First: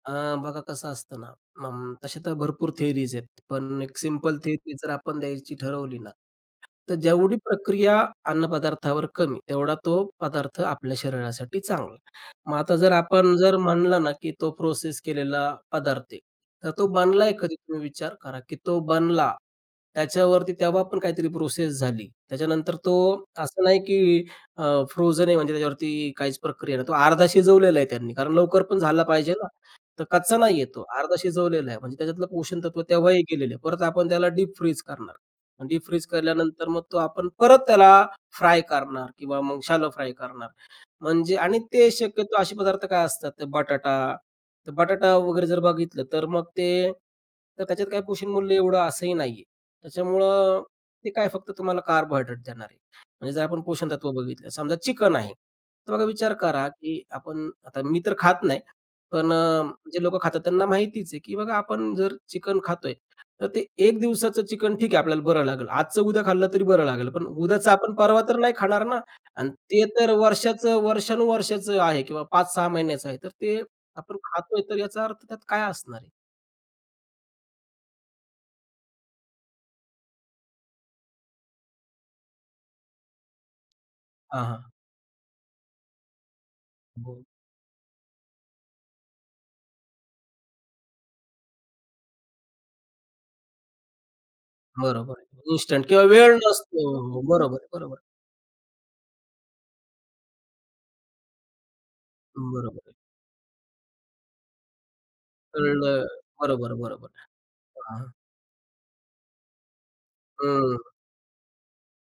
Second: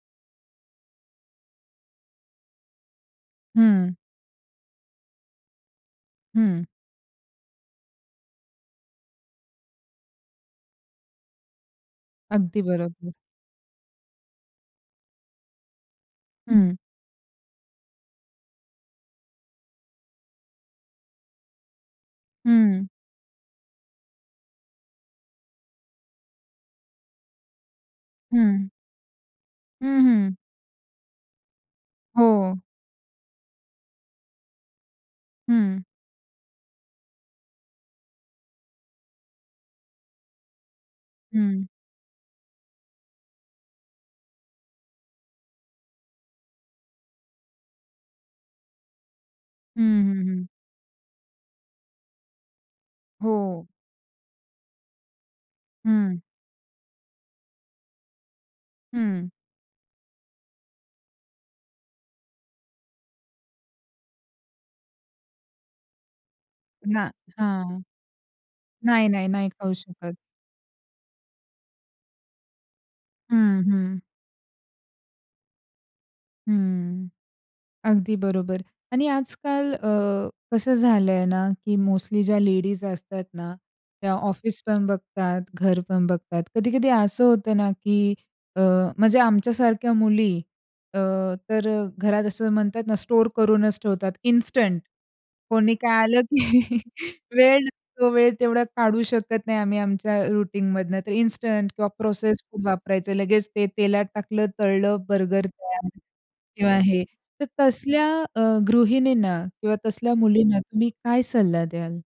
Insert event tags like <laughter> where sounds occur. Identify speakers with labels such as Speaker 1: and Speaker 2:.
Speaker 1: अ, बघा कसं असतं ना, अ, तशा तर भरपूर थियरीज आहेत. पण
Speaker 2: हं.
Speaker 1: एक सिंपल थियरी जर आपण द्यायची ठरवली ना,
Speaker 2: हं.
Speaker 1: तर जेवढी प्रक्रिया अन्नपदार्थावर कमी, तेवढा तो पदार्थ आपल्या शरीरासाठी चांगला आहे. मग
Speaker 2: अगदी
Speaker 1: आता जर
Speaker 2: बरोबर.
Speaker 1: आपण जर म्हणलं ना, की तो प्रोसेस केलेला पदार्थ आहे, तर
Speaker 2: हं.
Speaker 1: तो बनलाय कधी? तो विचार करा, की तो बनला, त्याच्यावरती तेव्हा पण काहीतरी प्रोसेस झाली, त्याच्यानंतर
Speaker 2: हं.
Speaker 1: तो असं नाही, की अ, फ्रोझन आहे म्हणजे त्याच्यावरती काहीच प्रक्रिया नाही, तो अर्धा शिजवलेला आहे त्यांनी, कारण लवकर
Speaker 2: हं.
Speaker 1: पण झाला पाहिजे ना,
Speaker 2: हं,
Speaker 1: तर
Speaker 2: हं.
Speaker 1: कच्चा नाही आहे तो, अर्धा शिजवलेला आहे. म्हणजे त्याच्यातलं
Speaker 2: हो.
Speaker 1: पोषणतत्व तेव्हाही गेलेलं आहे, परत आपण त्याला डीप फ्रीज करणार, मग
Speaker 2: हं.
Speaker 1: डीप फ्रीज केल्यानंतर मग तो आपण परत त्याला फ्राय करणार किंवा मग शॅलो फ्राय करणार, म्हणजे आणि
Speaker 2: हं.
Speaker 1: ते शक्यतो असे पदार्थ काय असतात, ते बटाटा तर बटाटा वगैरे जर बघितलं, तर मग ते तर त्याच्यात काही पोषणमूल्य एवढं असंही नाहीये.
Speaker 2: हं, हं, हं.
Speaker 1: त्याच्यामुळं ते काय फक्त तुम्हाला कार्बोहायड्रेट देणार आहे. म्हणजे जर आपण
Speaker 2: हो.
Speaker 1: पोषणतत्व बघितलं, समजा चिकन आहे, तर मग आता
Speaker 2: हं.
Speaker 1: विचार करा, की आपण आता, मी तर खात नाही,
Speaker 2: हं.
Speaker 1: पण अ, जे लोकं खातात, त्यांना माहितीच आहे, की बघा, आपण जर चिकन खातोय, तर ते 1 दिवसाचं चिकन ठीक आहे, आपल्याला बरं लागेल, आजचं उद्या खाल्लं तरी बरं
Speaker 2: ना
Speaker 1: लागेल. पण उद्याचा
Speaker 2: हां.
Speaker 1: आपण परवा तर नाही खाणार ना.
Speaker 2: नाह नाही, नाही.
Speaker 1: आणि
Speaker 2: खाऊ
Speaker 1: ते तर
Speaker 2: शकत.
Speaker 1: वर्षाचं वर्षानुवर्षाचं आहे किंवा 5-6 महिन्याचं आहे, तर ते
Speaker 2: हं, हं.
Speaker 1: आपण खातोय, तर याचा अर्थ त्यात काय असणार आहे?
Speaker 2: हं, अगदी बरोबर. आणि आजकाल अ, कसं झालंय ना की मोस्टली ज्या लेडीज असतात ना, त्या
Speaker 1: हां, हां.
Speaker 2: ऑफिसपण बघतात, घरपण बघतात. कधी-कधी
Speaker 1: हो.
Speaker 2: असं होतं ना की अ, म्हणजे आमच्यासारख्या मुली अ, तर घरात असं म्हणतात ना, स्टोअर करूनच ठेवतात इन्स्टंट,
Speaker 1: बरोबर,
Speaker 2: कोणी
Speaker 1: इन्स्टंट
Speaker 2: काय
Speaker 1: किंवा
Speaker 2: आलं
Speaker 1: वेळ
Speaker 2: की
Speaker 1: नसतो
Speaker 2: <chuckles> वेळ
Speaker 1: बरोबर, बरोबर.
Speaker 2: नसतो, वेळ तेवढा काढू शकत नाही आम्ही आमच्या रुटीन मधनं, तर इन्स्टंट किंवा प्रोसेस फूड
Speaker 1: बरोबर.
Speaker 2: वापरायचं लगेच ते तेलात टाकलं, तळलं बर्गर तयार.
Speaker 1: कळलं, बरोबर,
Speaker 2: किंवा हे
Speaker 1: बरोबर
Speaker 2: तर
Speaker 1: हां.
Speaker 2: तसल्या अ, गृहिणींना किंवा तसल्या मुलींना तुम्ही
Speaker 1: हं.
Speaker 2: काय सल्ला द्याल?